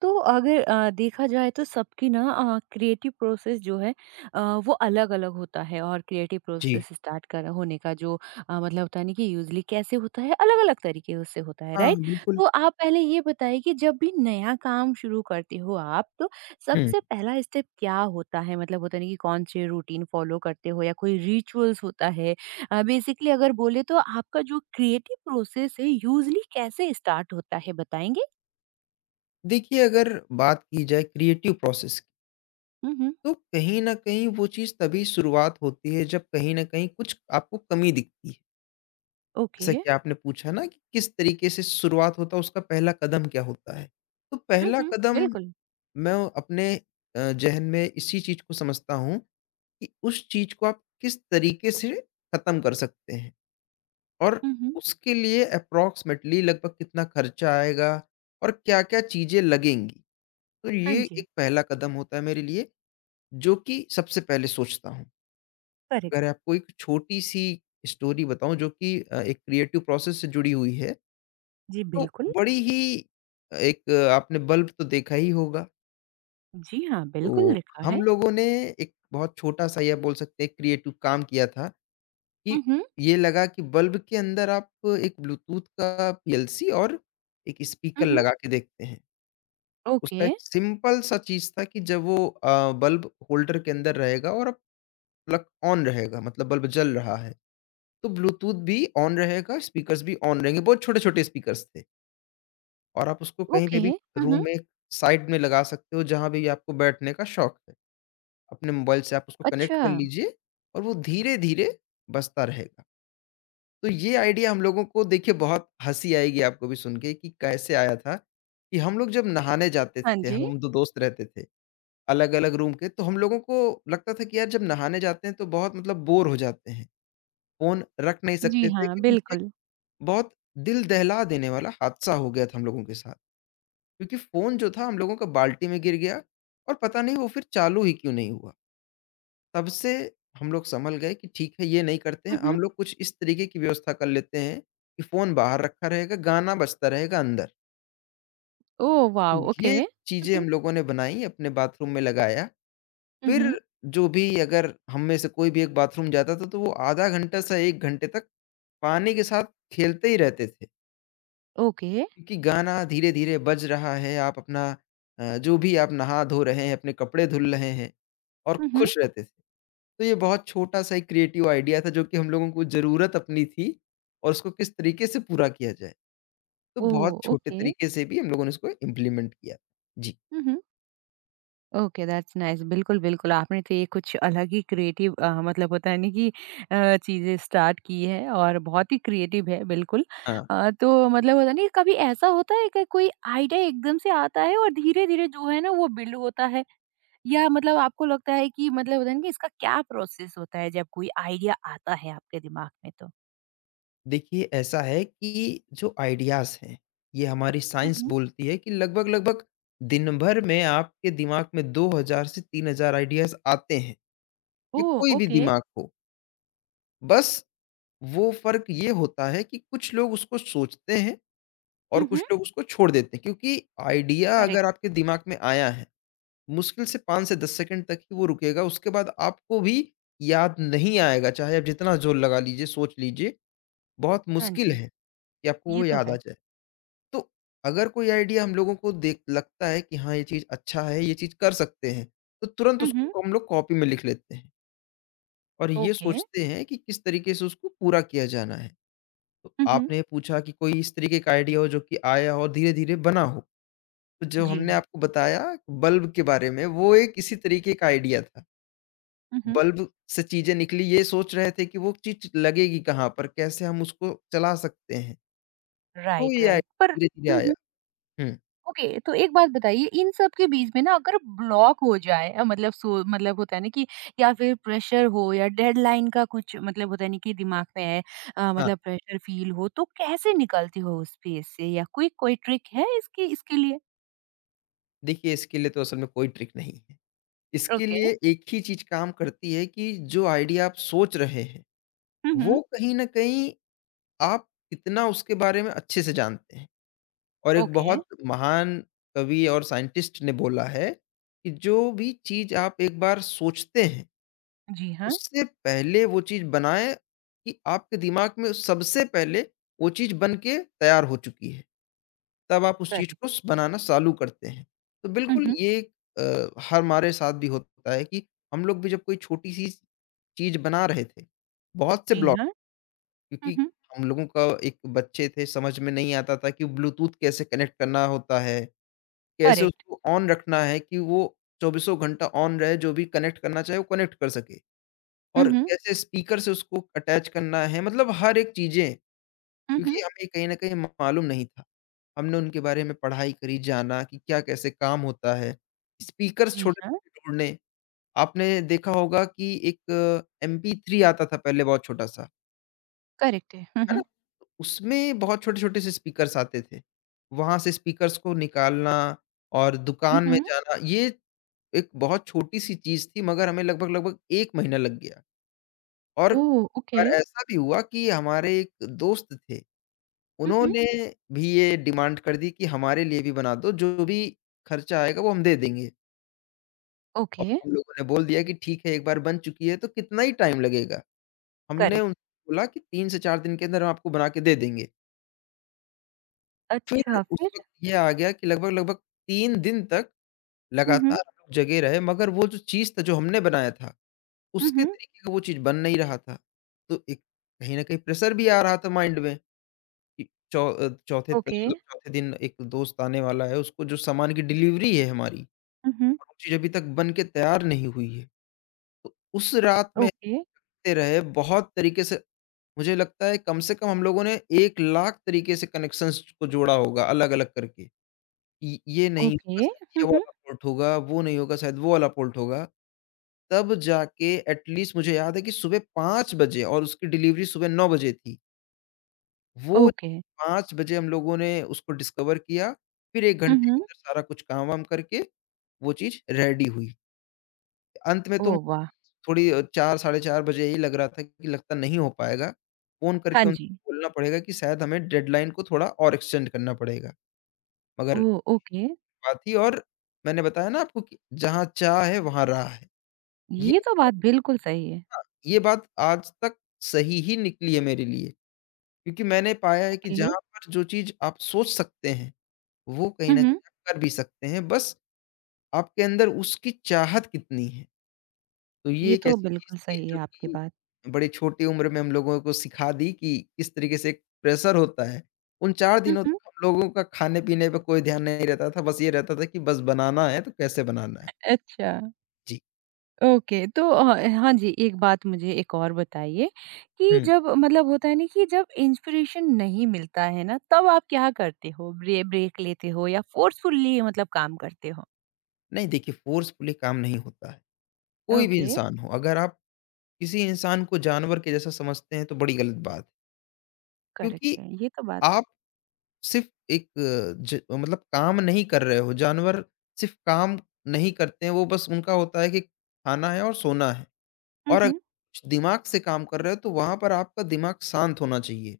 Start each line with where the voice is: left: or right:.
right: तो अगर देखा जाए तो सबकी ना क्रिएटिव प्रोसेस जो है वो अलग-अलग होता है और क्रिएटिव
left: जी।
right: प्रोसेस स्टार्ट कर होने का जो मतलब होता है ना कि यूजुअली कैसे होता है, अलग-अलग तरीके उससे होता है,
left: हाँ,
right: राइट?
left: बिल्कुल।
right: तो आप पहले ये बताइए कि जब भी नया काम शुरू करते हो आप, तो
left: हुँ।
right: सबसे पहला स्टेप क्या होता है? मतलब होता है ना कि कौन से रूटीन फॉलो करते हो या कोई रिचुअल्स होता है? बेसिकली अगर बोले तो आपका जो क्रिएटिव प्रोसेस है यूजुअली कैसे स्टार्ट होता है बताएँगे?
left: देखिए, अगर बात की जाए क्रिएटिव प्रोसेस की,
right: हुँ, हुँ।
left: तो कहीं न कहीं वो चीज़ तभी शुरुआत होती है, जब कहीं न कहीं कुछ आपको कमी दिखती है।
right: ओके।
left: जैसा कि आपने पूछा ना कि किस तरीके से शुरुआत होता है, उसका पहला कदम क्या होता है? तो
right: हुँ,
left: पहला
right: हुँ,
left: कदम
right: बिल्कुल।
left: मैं अपने ज़हन में इसी चीज़ को समझता हूँ कि उस चीज़ को आप किस तरीके से खत्म कर सकते हैं और
right: हुँ, हुँ।
left: उसके लिए एप्रोक्सिमेटली लगभग कितना खर्चा आएगा और क्या-क्या चीज़ें लगेंगी। तो
right: हाँ
left: ये
right: जी,
left: एक पहला कदम होता है मेरे लिए, जो कि सबसे पहले सोचता हूँ।
right: करेक्ट।
left: अगर आपको एक छोटी-सी स्टोरी बताऊँ जो कि एक क्रिएटिव प्रोसेस से जुड़ी हुई है,
right: जी,
left: तो
right: बिल्कुल।
left: बड़ी ही एक, आपने बल्ब तो देखा ही होगा।
right: जी हाँ, बिल्कुल
left: तो
right: लिखा
left: हम
right: है।
left: लोगों ने एक बहुत छोटा-सा या बोल सकते हैं क्रिएटिव काम किया था कि
right: हुँ, हुँ।
left: ये लगा कि बल्ब के अंदर आप एक ब्लूटूथ का पीएलसी और एक स्पीकर
right: हुँ, हुँ।
left: लगा के देखते हैं।
right: ओके,
left: उसका एक सिंपल सा चीज़ था कि जब वो बल्ब होल्डर के अंदर रहेगा और प्लग ऑन रहेगा, मतलब बल्ब जल रहा है, तो ब्लूटूथ भी ऑन रहेगा, स्पीकर्स भी ऑन रहेंगे, बहुत छोटे-छोटे स्पीकर्स थे और आप उसको कहीं पे
right: ओके।
left: भी
right: हुँ,
left: रूम
right: हुँ।
left: में साइड में लगा सकते हो, जहाँ भी आपको बैठने का शौक है। अपने मोबाइल से आप उसको कनेक्ट
right: अच्छा,
left: कर लीजिए और वो धीरे-धीरे बजता रहेगा। तो ये आइडिया हम लोगों को, देखिए, बहुत हँसी आएगी आपको भी सुन के कि कैसे आया था। कि हम लोग जब नहाने जाते
right: हाँ
left: थे,
right: जी।
left: हम 2 दोस्त रहते थे, अलग-अलग रूम के, तो हम लोगों को लगता था कि यार, जब नहाने जाते हैं तो बहुत मतलब बोर हो जाते हैं। फ़ोन रख नहीं
right: जी
left: सकते थे,
right: हाँ,
left: कि क्योंकि एक
right: बिल्कुल।
left: बहुत दिल दहला देने वाला हादसा हो गया था हम लोगों के साथ। क्योंकि फ़ोन जो था हम लोगों का बाल्टी में गिर गया और पता नहीं वो फिर चालू ही क्यों नहीं हुआ। तब से हम लोग सँभल गए कि ठीक है, ये नहीं करते हैं।
right: हुँ, हुँ।
left: हम लोग कुछ इस तरीके की व्यवस्था कर लेते हैं कि फ़ोन बाहर रखा रहेगा, गाना बजता रहेगा अंदर।
right: Oh wow! ओके।
left: ये
right: हुँ,
left: चीज़ें
right: हुँ।
left: हम लोगों ने बनाई, अपने बाथरूम में लगाया,
right: हुँ,
left: फिर
right: हुँ।
left: जो भी, अगर हम में से कोई भी एक बाथरूम जाता था, तो वो आधा घंटा से 1 घंटे तक पानी के साथ खेलते ही रहते थे।
right: ओके।
left: क्योंकि गाना धीरे-धीरे बज रहा है, आप अपना जो भी आप नहा-धो रहे हैं, अपने कपड़े धुल रहे हैं और
right: हुँ, हुँ।
left: खुश रहते थे। तो ये बहुत छोटा-सा एक क्रिएटिव आइडिया था, जो कि हम लोगों को ज़रूरत अपनी थी और उसको किस तरीके से पूरा किया जाए। तो बहुत
right: ओह!
left: छोटे
right: ओके।
left: तरीके से भी हम लोगों ने इसको इम्प्लीमेंट किया। जी।
right: हुँ, हुँ। ओके दैट्स नाइस बिल्कुल, बिल्कुल। आपने तो ये कुछ अलग ही क्रिएटिव मतलब होता है ना कि चीज़ें स्टार्ट की है और बहुत ही क्रिएटिव है बिल्कुल।
left: हाँ।
right: तो मतलब होता नहीं कभी ऐसा होता है कि कोई आइडिया एकदम से आता है और धीरे-धीरे जो है ना वो बिल्ड होता है? या मतलब आपको लगता है कि मतलब होता है ना कि इसका क्या प्रोसेस होता है जब कोई आइडिया आता है आपके दिमाग में तो?
left: देखिए, ऐसा है कि जो आइडियाज़ हैं, ये हमारी
right: हुँ,
left: साइंस
right: हुँ।
left: बोलती है कि लगभग-लगभग दिन भर में आपके दिमाग में 2000 से 3000 आइडियाज़ आते हैं। ये
right: ओह!
left: कोई भी
right: ओके।
left: दिमाग हो। बस वो फ़र्क ये होता है कि कुछ लोग उसको सोचते हैं और
right: हुँ,
left: कुछ
right: हुँ।
left: लोग उसको छोड़ देते हैं, क्योंकि आइडिया अगर
right: करेक्ट।
left: आपके दिमाग में आया है, मुश्किल से 5 से 10 सेकंड तक ही वो रुकेगा। उसके बाद आपको भी याद नहीं आएगा, चाहे आप जितना ज़ोर लगा लीजिए, सोच लीजिए, बहुत
right: हाँ
left: मुश्किल
right: जी,
left: है कि आपको वो
right: ये तो
left: याद आ
right: है।
left: जाए। तो अगर कोई आइडिया हम लोगों को देख लगता है कि हाँ, ये चीज़ अच्छा है, ये चीज़ कर सकते हैं, तो तुरंत
right: हुँ, हुँ।
left: उसको हम लोग कॉपी में लिख लेते हैं और ये
right: ओके।
left: सोचते हैं कि किस तरीके से उसको पूरा किया जाना है। तो
right: हुँ, हुँ।
left: आपने पूछा कि कोई इस तरीके का आइडिया हो, जो कि आया हो और धीरे-धीरे बना हो। तो जो
right: जी
left: हमने
right: हाँ।
left: आपको बताया बल्ब के बारे में, वो एक इसी तरीके का आइडिया था।
right: हुँ, हुँ।
left: बल्ब से चीज़ें निकली, ये सोच रहे थे कि वो चीज़ लगेगी कहाँ पर? कैसे हम उसको चला सकते हैं? तो
right: राइट,
left: ये आइ
right: राइट पर,
left: धीरे-धीरे
right: हम्म,
left: आया।
right: हम्म।
left: हुँ,
right: ओके, तो एक बात बताइए इन सब के बीच में ना अगर ब्लॉक हो जाए, मतलब सो मतलब होता है ना कि या फिर प्रेशर हो या डेडलाइन का कुछ मतलब होता है ना कि दिमाग में है,
left: हाँ।
right: मतलब प्रेशर फील हो तो कैसे निकलती हो उस फेज से? या कोई कोई ट्रिक है इसकी, इसके लिए?
left: देखिए, इसके लिए तो असल में कोई ट्रिक नहीं है। इसके
right: ओके।
left: लिए एक ही चीज़ काम करती है कि जो आइडिया आप सोच रहे हैं,
right: हम्म, हम्म।
left: वो कहीं न कहीं आप कितना उसके बारे में अच्छे से जानते हैं। और एक
right: ओके।
left: बहुत महान कवि और साइंटिस्ट ने बोला है कि जो भी चीज़ आप एक बार सोचते हैं,
right: जी हाँ।
left: उससे पहले वो चीज़ बनाएँ कि आपके दिमाग में सबसे पहले वो चीज़ बन के तैयार हो चुकी है। तब आप उस चीज़
right: करेक्ट।
left: को स बनाना चालू करते हैं। तो
right: हम्म,
left: बिल्कुल
right: हम्म।
left: ये अ, हर हमारे साथ भी होता है कि हम लोग भी जब कोई छोटी-सी चीज़ बना रहे थे, बहुत से
right: जी
left: ब्लॉक,
right: हाँ। हम्म,
left: क्योंकि
right: हम्म।
left: हम लोगों का एक बच्चे थे, समझ में नहीं आता था कि ब्लूटूथ कैसे कनेक्ट करना होता है। कैसे
right: करेक्ट।
left: उसको ऑन रखना है कि वो चौबीसों घंटा ऑन रहे, जो भी कनेक्ट करना चाहे वो कनेक्ट कर सके, और
right: हम्म, हम्म।
left: कैसे स्पीकर से उसको अटैच करना है, मतलब हर एक चीज़ें,
right: हम्म,
left: क्योंकि
right: हम्म।
left: हमें कहीं न कहीं मालूम नहीं था। हमने उनके बारे में पढ़ाई करी, जाना कि क्या कैसे काम होता है। स्पीकर्स
right: जी हाँ।
left: छोटे-छोटे ढूँढने, आपने देखा होगा कि एक MP3 आता था पहले बहुत छोटा-सा,
right: करेक्ट है। हम्म,
left: है ना?
right: हम्म।
left: उसमें बहुत छोटे-छोटे से स्पीकर्स आते थे। वहाँ से स्पीकर्स को निकालना और
right: हम्म,
left: दुकान में
right: हम्म।
left: जाना, ये एक बहुत छोटी-सी चीज़ थी, मगर हमें लगभग-लगभग 1 महीना लग गया। और
right: ओह, ओके।
left: और ऐसा भी हुआ कि हमारे एक दोस्त थे,
right: हम्म, हम्म।
left: उन्होंने भी ये डिमांड कर दी कि हमारे लिए भी बना दो, जो भी खर्चा आएगा वो हम दे देंगे। और
right: ओके।
left: हम लोगों ने बोल दिया कि ठीक है, एक बार बन चुकी है तो कितना ही टाइम लगेगा। हमने
right: करेक्ट।
left: उनसे बोला कि 3 से 4 दिन के अंदर हम आपको बना के दे देंगे। फिर
right: अच्छा,
left: उस
right: फिर?
left: वक़्त ये आ गया कि लगभग-लगभग 3 दिन तक
right: हुँ,
left: लगातार
right: हुँ।
left: हम लोग जगे रहे, मगर वो जो चीज़ था जो हमने बनाया था,
right: हुँ,
left: उसके
right: हुँ।
left: तरीके का वो चीज़ बन नहीं रहा था। तो एक कहीं न कहीं प्रेशर भी आ रहा था माइंड में कि चौथे त
right: ओके।
left: मतलब चौथे दिन एक दोस्त आने वाला है, उसको जो सामान की डिलीवरी है हमारी, और
right: हुँ, हुँ।
left: वो चीज़ अभी तक बन के तैयार नहीं हुई है। तो उस रात में
right: ओके,
left: ऐसे रहे बहुत तरीके से, मुझे लगता है कम से कम हम लोगों ने 1 लाख तरीके से कनेक्शंस को जोड़ा होगा अलग-अलग करके। ये नहीं होगा,
right: ओके,
left: शायद
right: हुँ,
left: ये
right: हुँ।
left: वाला पोर्ट होगा, वो नहीं होगा, शायद वो वाला पोर्ट होगा। तब जाके, एटलीस्ट मुझे याद है कि सुबह 5 बजे, और उसकी डिलीवरी सुबह 9 बजे थी। वो
right: ओके।
left: चीज़ 5 बजे हम लोगों ने उसको डिस्कवर किया, फिर 1
right: हुँ,
left: घंटे के
right: हुँ।
left: अंदर सारा कुछ काम-वाम करके वो चीज़ रेडी हुई। अंत में तो
right: ओह वाह!
left: थोड़ी 4 साढ़े 4 बजे ही लग रहा था कि लगता नहीं हो पाएगा। फ़ोन
right: हाँ
left: करके
right: जी।
left: उनसे बोलना पड़ेगा कि शायद हमें डेडलाइन को थोड़ा और एक्सटेंड करना पड़ेगा। मगर
right: ओह, ओके।
left: बात ही और, मैंने बताया ना आपको कि जहाँ चाह है वहाँ राह है। ये,
right: ये तो बात बिल्कुल सही है।
left: हाँ, ये बात आज तक सही ही निकली है मेरे लिए। क्योंकि मैंने पाया है कि, जी,
right: ओके,
left: जहाँ पर जो चीज़ आप सोच सकते हैं, वो कहीं
right: हुँ,
left: न
right: हुँ।
left: कहीं आप कर भी सकते हैं, बस आपके अंदर उसकी चाहत कितनी है। तो ये
right: ये
left: एक
right: तो
left: ऐसी चीज़
right: बिल्कुल
left: थी,
right: सही है
left: जो
right: आपकी
left: कि
right: बात।
left: बड़ी छोटी उम्र में हम लोगों को सिखा दी कि किस तरीके से एक प्रेशर होता है। उन 4
right: हुँ,
left: दिनों तक
right: हुँ।
left: हम लोगों का खाने-पीने पे कोई ध्यान नहीं रहता था, बस ये रहता था कि बस बनाना है तो कैसे बनाना है।
right: अच्छा,
left: जी।
right: ओके। तो हाँ जी, एक बात मुझे एक और बताइए कि
left: हुँ।
right: जब मतलब होता है ना कि जब इंस्पिरेशन नहीं मिलता है ना, तब आप क्या करते हो? ब्रेक लेते हो या फ़ोर्सफुली मतलब काम करते हो?
left: नहीं, देखिए, फ़ोर्सफुली काम नहीं होता है, कोई भी
right: ओके,
left: इंसान हो। अगर आप किसी इंसान को जानवर के जैसा समझते हैं तो बड़ी गलत बात है, क्योंकि
right: करेक्ट है। ये तो बात,
left: आप सिर्फ़ एक अ, ज मतलब काम नहीं कर रहे हो, जानवर सिर्फ़ काम नहीं करते हैं, वो बस उनका होता है कि खाना है और सोना है।
right: हुँ,
left: और अगर
right: हुँ,
left: कुछ दिमाग से काम कर रहे हो, तो वहाँ पर आपका दिमाग शांत होना चाहिए।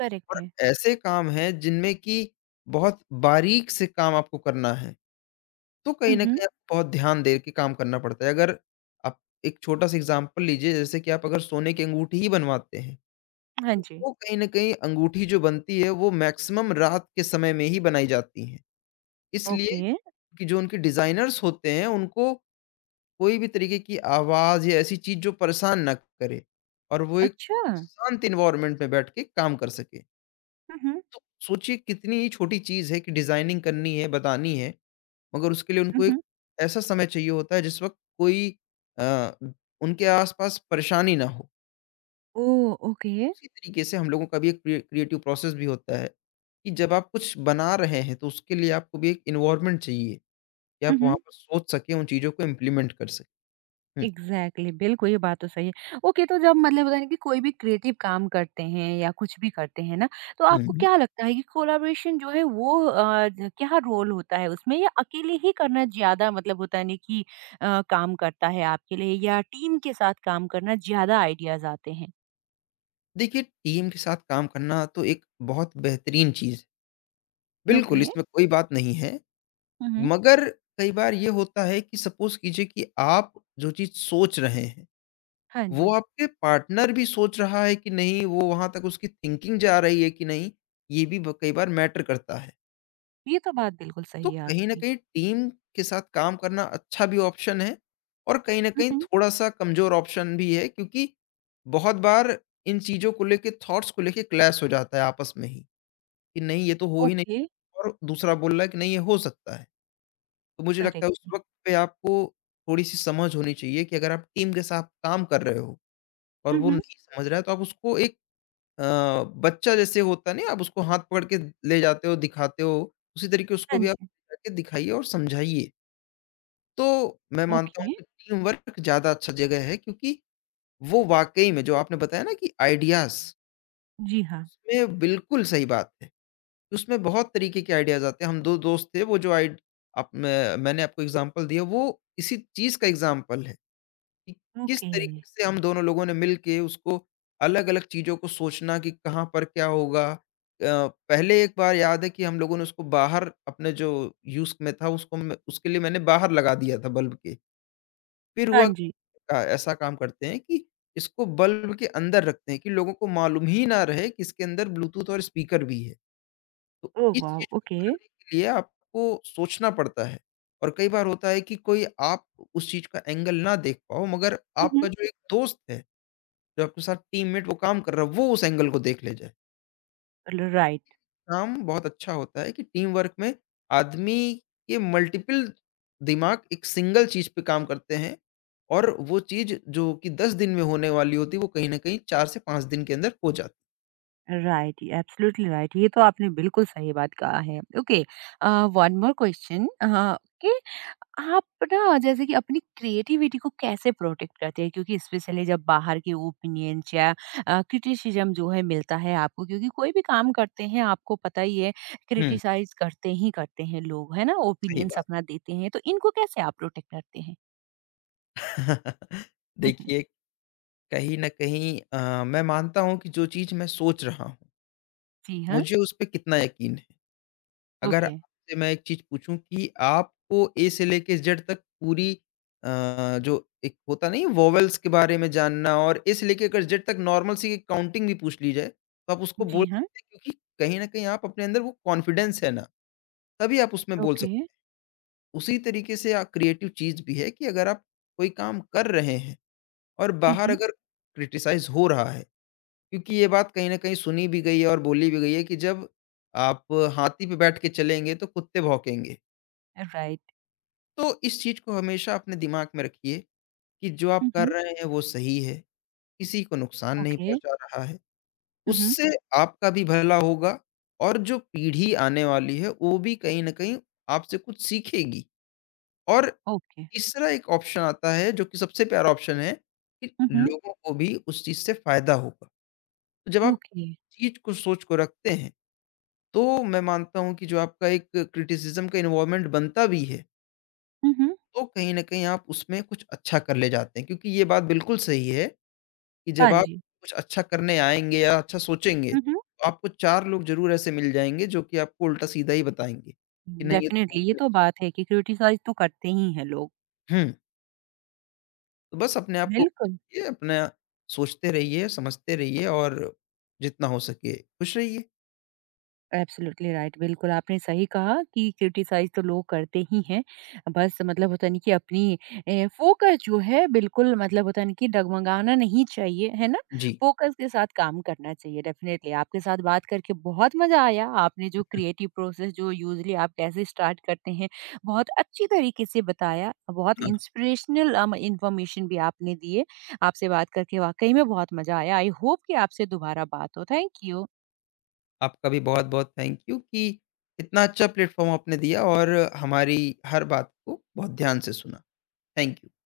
right: करेक्ट
left: और
right: है।
left: ऐसे काम हैं जिनमें कि बहुत बारीक से काम आपको करना है, तो कहीं
right: हुँ,
left: न
right: हुँ,
left: कहीं आपको बहुत ध्यान दे के काम करना पड़ता है। अगर आप एक छोटा-सा एग्ज़ाम्पल लीजिए, जैसे कि आप अगर सोने की अंगूठी ही बनवाते हैं,
right: हाँ
left: तो
right: जी।
left: वो कहीं न कहीं अंगूठी जो बनती है, वो मैक्सिमम रात के समय में ही बनाई जाती हैं। इसलिए
right: ओके।
left: कि जो उनके डिज़ाइनर्स होते हैं, उनको कोई भी तरीके की आवाज़ या ऐसी चीज़ जो परेशान ना करे, और वो एक
right: अच्छा!
left: शांत एनवायरनमेंट में बैठ के काम कर सके।
right: हुँ, हुँ,
left: तो सोचिए, कितनी ही छोटी चीज़ है कि डिज़ाइनिंग करनी है, बतानी है, मगर उसके लिए
right: हुँ,
left: उनको एक
right: हुँ।
left: ऐसा समय चाहिए होता है, जिस वक़्त कोई अ, उनके आस-पास परेशानी ना हो।
right: ओह! ओके।
left: उसी तरीके से हम लोगों का भी एक क्रिएटिव प्रोसेस भी होता है कि जब आप कुछ बना रहे हैं, तो उसके लिए आपको भी एक एनवायरनमेंट चाहिए, कि
right: हुँ,
left: आप वहाँ
right: हुँ,
left: पर सोच सकें, उन चीज़ों को इम्प्लीमेंट कर सकें। हुँ।
right: एग्ज़ैक्टली बिल्कुल, ये बात तो सही है। ओके, तो जब मतलब होता है ना कि कोई भी क्रिएटिव काम करते हैं या कुछ भी करते हैं ना, तो आपको
left: हुँ।
right: क्या लगता है कि कोलैबोरेशन जो है वो अ, ज क्या रोल होता है उसमें? या अकेले ही करना ज़्यादा मतलब होता है ना कि काम करता है आपके लिए, या टीम के साथ काम करना ज़्यादा आइडियाज़ आते हैं?
left: देखिए, टीम के साथ काम करना तो एक बहुत बेहतरीन चीज़ है। बिल्कुल,
right: ओके।
left: इसमें कोई बात नहीं है,
right: हुँ, हुँ।
left: मगर कई बार ये होता है कि सपोज़ कीजिए कि आप जो चीज़ सोच रहे हैं,
right: हाँ
left: वो
right: जी,
left: आपके पार्टनर भी सोच रहा है कि नहीं, वो वहाँ तक उसकी थिंकिंग जा रही है कि नहीं, ये भी ब कई बार मैटर करता है।
right: ये तो बात बिल्कुल
left: तो
right: सही है
left: कहीं न
right: आपकी।
left: कहीं टीम के साथ काम करना अच्छा भी ऑप्शन है, और कहीं न
right: हुँ,
left: कहीं
right: हुँ।
left: थोड़ा-सा कमज़ोर ऑप्शन भी है, क्योंकि बहुत बार इन चीज़ों को लेके, थॉट्स को लेके क्लैश हो जाता है आपस में ही, कि नहीं ये तो हो ही नहीं,
right: ओके,
left: और दूसरा बोल रहा है कि नहीं ये हो सकता है। तो मुझे लगता है
right: करेक्ट
left: उस
right: है।
left: वक़्त पे आपको थोड़ी-सी समझ होनी चाहिए कि अगर आप टीम के साथ काम कर रहे हो और
right: हुँ,
left: वो
right: हुँ।
left: नहीं समझ रहा है, तो आप उसको एक अ, बच्चा जैसे होता है ना, आप उसको हाथ पकड़ के ले जाते हो, दिखाते हो, उसी तरीके
right: हाँ
left: उसको भी आप
right: जी,
left: लेके दिखाइए और समझाइए। तो मैं मानता हूँ
right: ओके।
left: कि टीम वर्क ज़्यादा अच्छा जगह है, क्योंकि वो वाक़ई में जो आपने बताया ना, कि आइडियाज़,
right: जी हाँ,
left: उसमें बिल्कुल सही बात है। उसमें बहुत तरीके के आइडियाज़ आते हैं। हम 2 दोस्त थे, वो जो आइड आप मैंने आपको एग्ज़ाम्पल दिया, वो इसी चीज़ का एग्ज़ाम्पल है कि किस
right: ओके।
left: तरीके से हम दोनों लोगों ने मिल के उसको अलग-अलग चीज़ों को सोचना कि कहाँ पर क्या होगा। पहले एक बार याद है कि हम लोगों ने उसको बाहर अपने जो यूज़ में था उसको, मैं उसके लिए मैंने बाहर लगा दिया था बल्ब के। फिर
right: हाँ
left: हुआ
right: जी।
left: ऐसा काम करते हैं कि इसको बल्ब के अंदर रखते हैं कि लोगों को मालूम ही ना रहे कि इसके अंदर ब्लूटूथ और स्पीकर भी है। तो
right: ओह
left: इस
right: वाव!
left: चीज़ को
right: ओके।
left: करने के लिए आपको सोचना पड़ता है। और कई बार होता है कि कोई आप उस चीज़ का एंगल ना देख पाओ, मगर
right: हुँ,
left: आपका
right: हुँ।
left: जो एक दोस्त है, जो आपके साथ टीममेट वो काम कर रहा है, वो उस एंगल को देख ले जाए।
right: ल राइट।
left: काम बहुत अच्छा होता है कि टीम वर्क में आदमी के मल्टीपल दिमाग एक सिंगल चीज़ पे काम करते हैं, और वो चीज़ जो कि 10 दिन में होने वाली होती है, वो कहीं न कहीं 4 से 5 दिन के अंदर हो जाती।
right: Right, absolutely right. ये तो आपने बिल्कुल सही बात कहा है। ओके, वन मोर क्वेश्चन कि आप ना जैसे कि अपनी क्रिएटिविटी को कैसे प्रोटेक्ट करते हैं? क्योंकि स्पेशली जब बाहर के ओपिनियंस या क्रिटिसिज्म जो है मिलता है आपको, क्योंकि कोई भी काम करते हैं आपको पता ही है
left: हुँ,
right: क्रिटिसाइज करते ही करते हैं लोग, है ना?
left: सही
right: ओपिनियंस
left: बात।
right: अपना देते हैं, तो इनको कैसे आप प्रोटेक्ट करते हैं? हम्म,
left: देखिए, कहीं न कहीं मैं मानता हूँ कि जो चीज़ मैं सोच रहा हूँ,
right: जी हाँ।
left: मुझे उस पे कितना यकीन है। अगर
right: ओके।
left: आपसे मैं एक चीज़ पूछूँ कि आपको ए से लेके जेड तक पूरी अ, जो एक होता नहीं है वोवेल्स के बारे में जानना, और ए से लेके अगर जेड तक नॉर्मल सी काउंटिंग भी पूछ ली जाए, तो आप उसको बोल
right: जी हाँ।
left: सकते हैं, क्योंकि कहीं न कहीं आप अपने अंदर वो कॉन्फिडेंस है ना, तभी आप उसमें बोल
right: ओके।
left: सकते हैं। उसी तरीके से क्रिएटिव चीज़ भी है कि अगर आप कोई काम कर रहे हैं और बाहर अगर क्रिटिसाइज़ हो रहा है, क्योंकि ये बात कहीं न कहीं सुनी भी गई है और बोली भी गई है कि जब आप हाथी पे बैठ के चलेंगे, तो कुत्ते भौंकेंगे।
right: राइट।
left: तो इस चीज़ को हमेशा अपने दिमाग में रखिए कि जो आप कर रहे हैं वो सही है, किसी को नुकसान नहीं
right: ओके।
left: पहुँचा रहा है। उससे आपका भी भला होगा, और जो पीढ़ी आने वाली है वो भी कहीं न कहीं आपसे कुछ सीखेगी। और
right: ओके।
left: तीसरा एक ऑप्शन आता है जो कि सबसे प्यारा ऑप्शन है, कि
right: हुँ, हुँ।
left: लोगों को भी उस चीज़ से फ़ायदा होगा। तो जब आप
right: ओके।
left: चीज़ को, सोच को रखते हैं, तो मैं मानता हूँ कि जो आपका एक क्रिटिसिज़्म का एनवायरनमेंट बनता भी है,
right: हुँ, हुँ।
left: तो कहीं न कहीं आप उसमें कुछ अच्छा कर ले जाते हैं, क्योंकि ये बात बिल्कुल सही है कि
right: हाँ
left: जब आप
right: जी।
left: कुछ अच्छा करने आएँगे या अच्छा सोचेंगे,
right: हुँ, हुँ।
left: तो आपको 4 लोग ज़रूर ऐसे मिल जाएँगे जो कि आपको उल्टा-सीधा ही बताएँगे कि नहीं ये तो
right: डेफ़िनेटली,
left: हो ही
right: ये
left: नहीं।
right: तो बात है कि क्रिटिसाइज़ तो करते ही हैं लोग।
left: हुँ, तो बस अपने आप को
right: बिल्कुल।
left: ये अपना सोचते रहिए, समझते रहिए, और जितना हो सके खुश रहिए।
right: एब्सोल्युटली राइट, बिल्कुल आपने सही कहा कि क्रिटिसाइज़ तो लोग करते ही हैं। बस मतलब होता नहीं कि अपनी फ़ोकस जो है, बिल्कुल मतलब होता नहीं कि डगमगाना नहीं चाहिए, है ना?
left: जी।
right: फ़ोकस के साथ काम करना चाहिए, डेफ़िनेटली। आपके साथ बात करके बहुत मज़ा आया। आपने जो क्रिएटिव प्रोसेस जो यूज़ुअली आप कैसे स्टार्ट करते हैं, बहुत अच्छी तरीके से बताया। बहुत
left: हाँ,
right: इंस्पिरेशनल इन्फॉर्मेशन भी आपने दिए। आपसे बात करके वाक़ई में बहुत मज़ा आया। आई होप कि आपसे दोबारा बात हो। Thank you.
left: आपका भी बहुत-बहुत थैंक यू कि इतना अच्छा प्लेटफ़ॉर्म आपने दिया और हमारी हर बात को बहुत ध्यान से सुना। Thank you.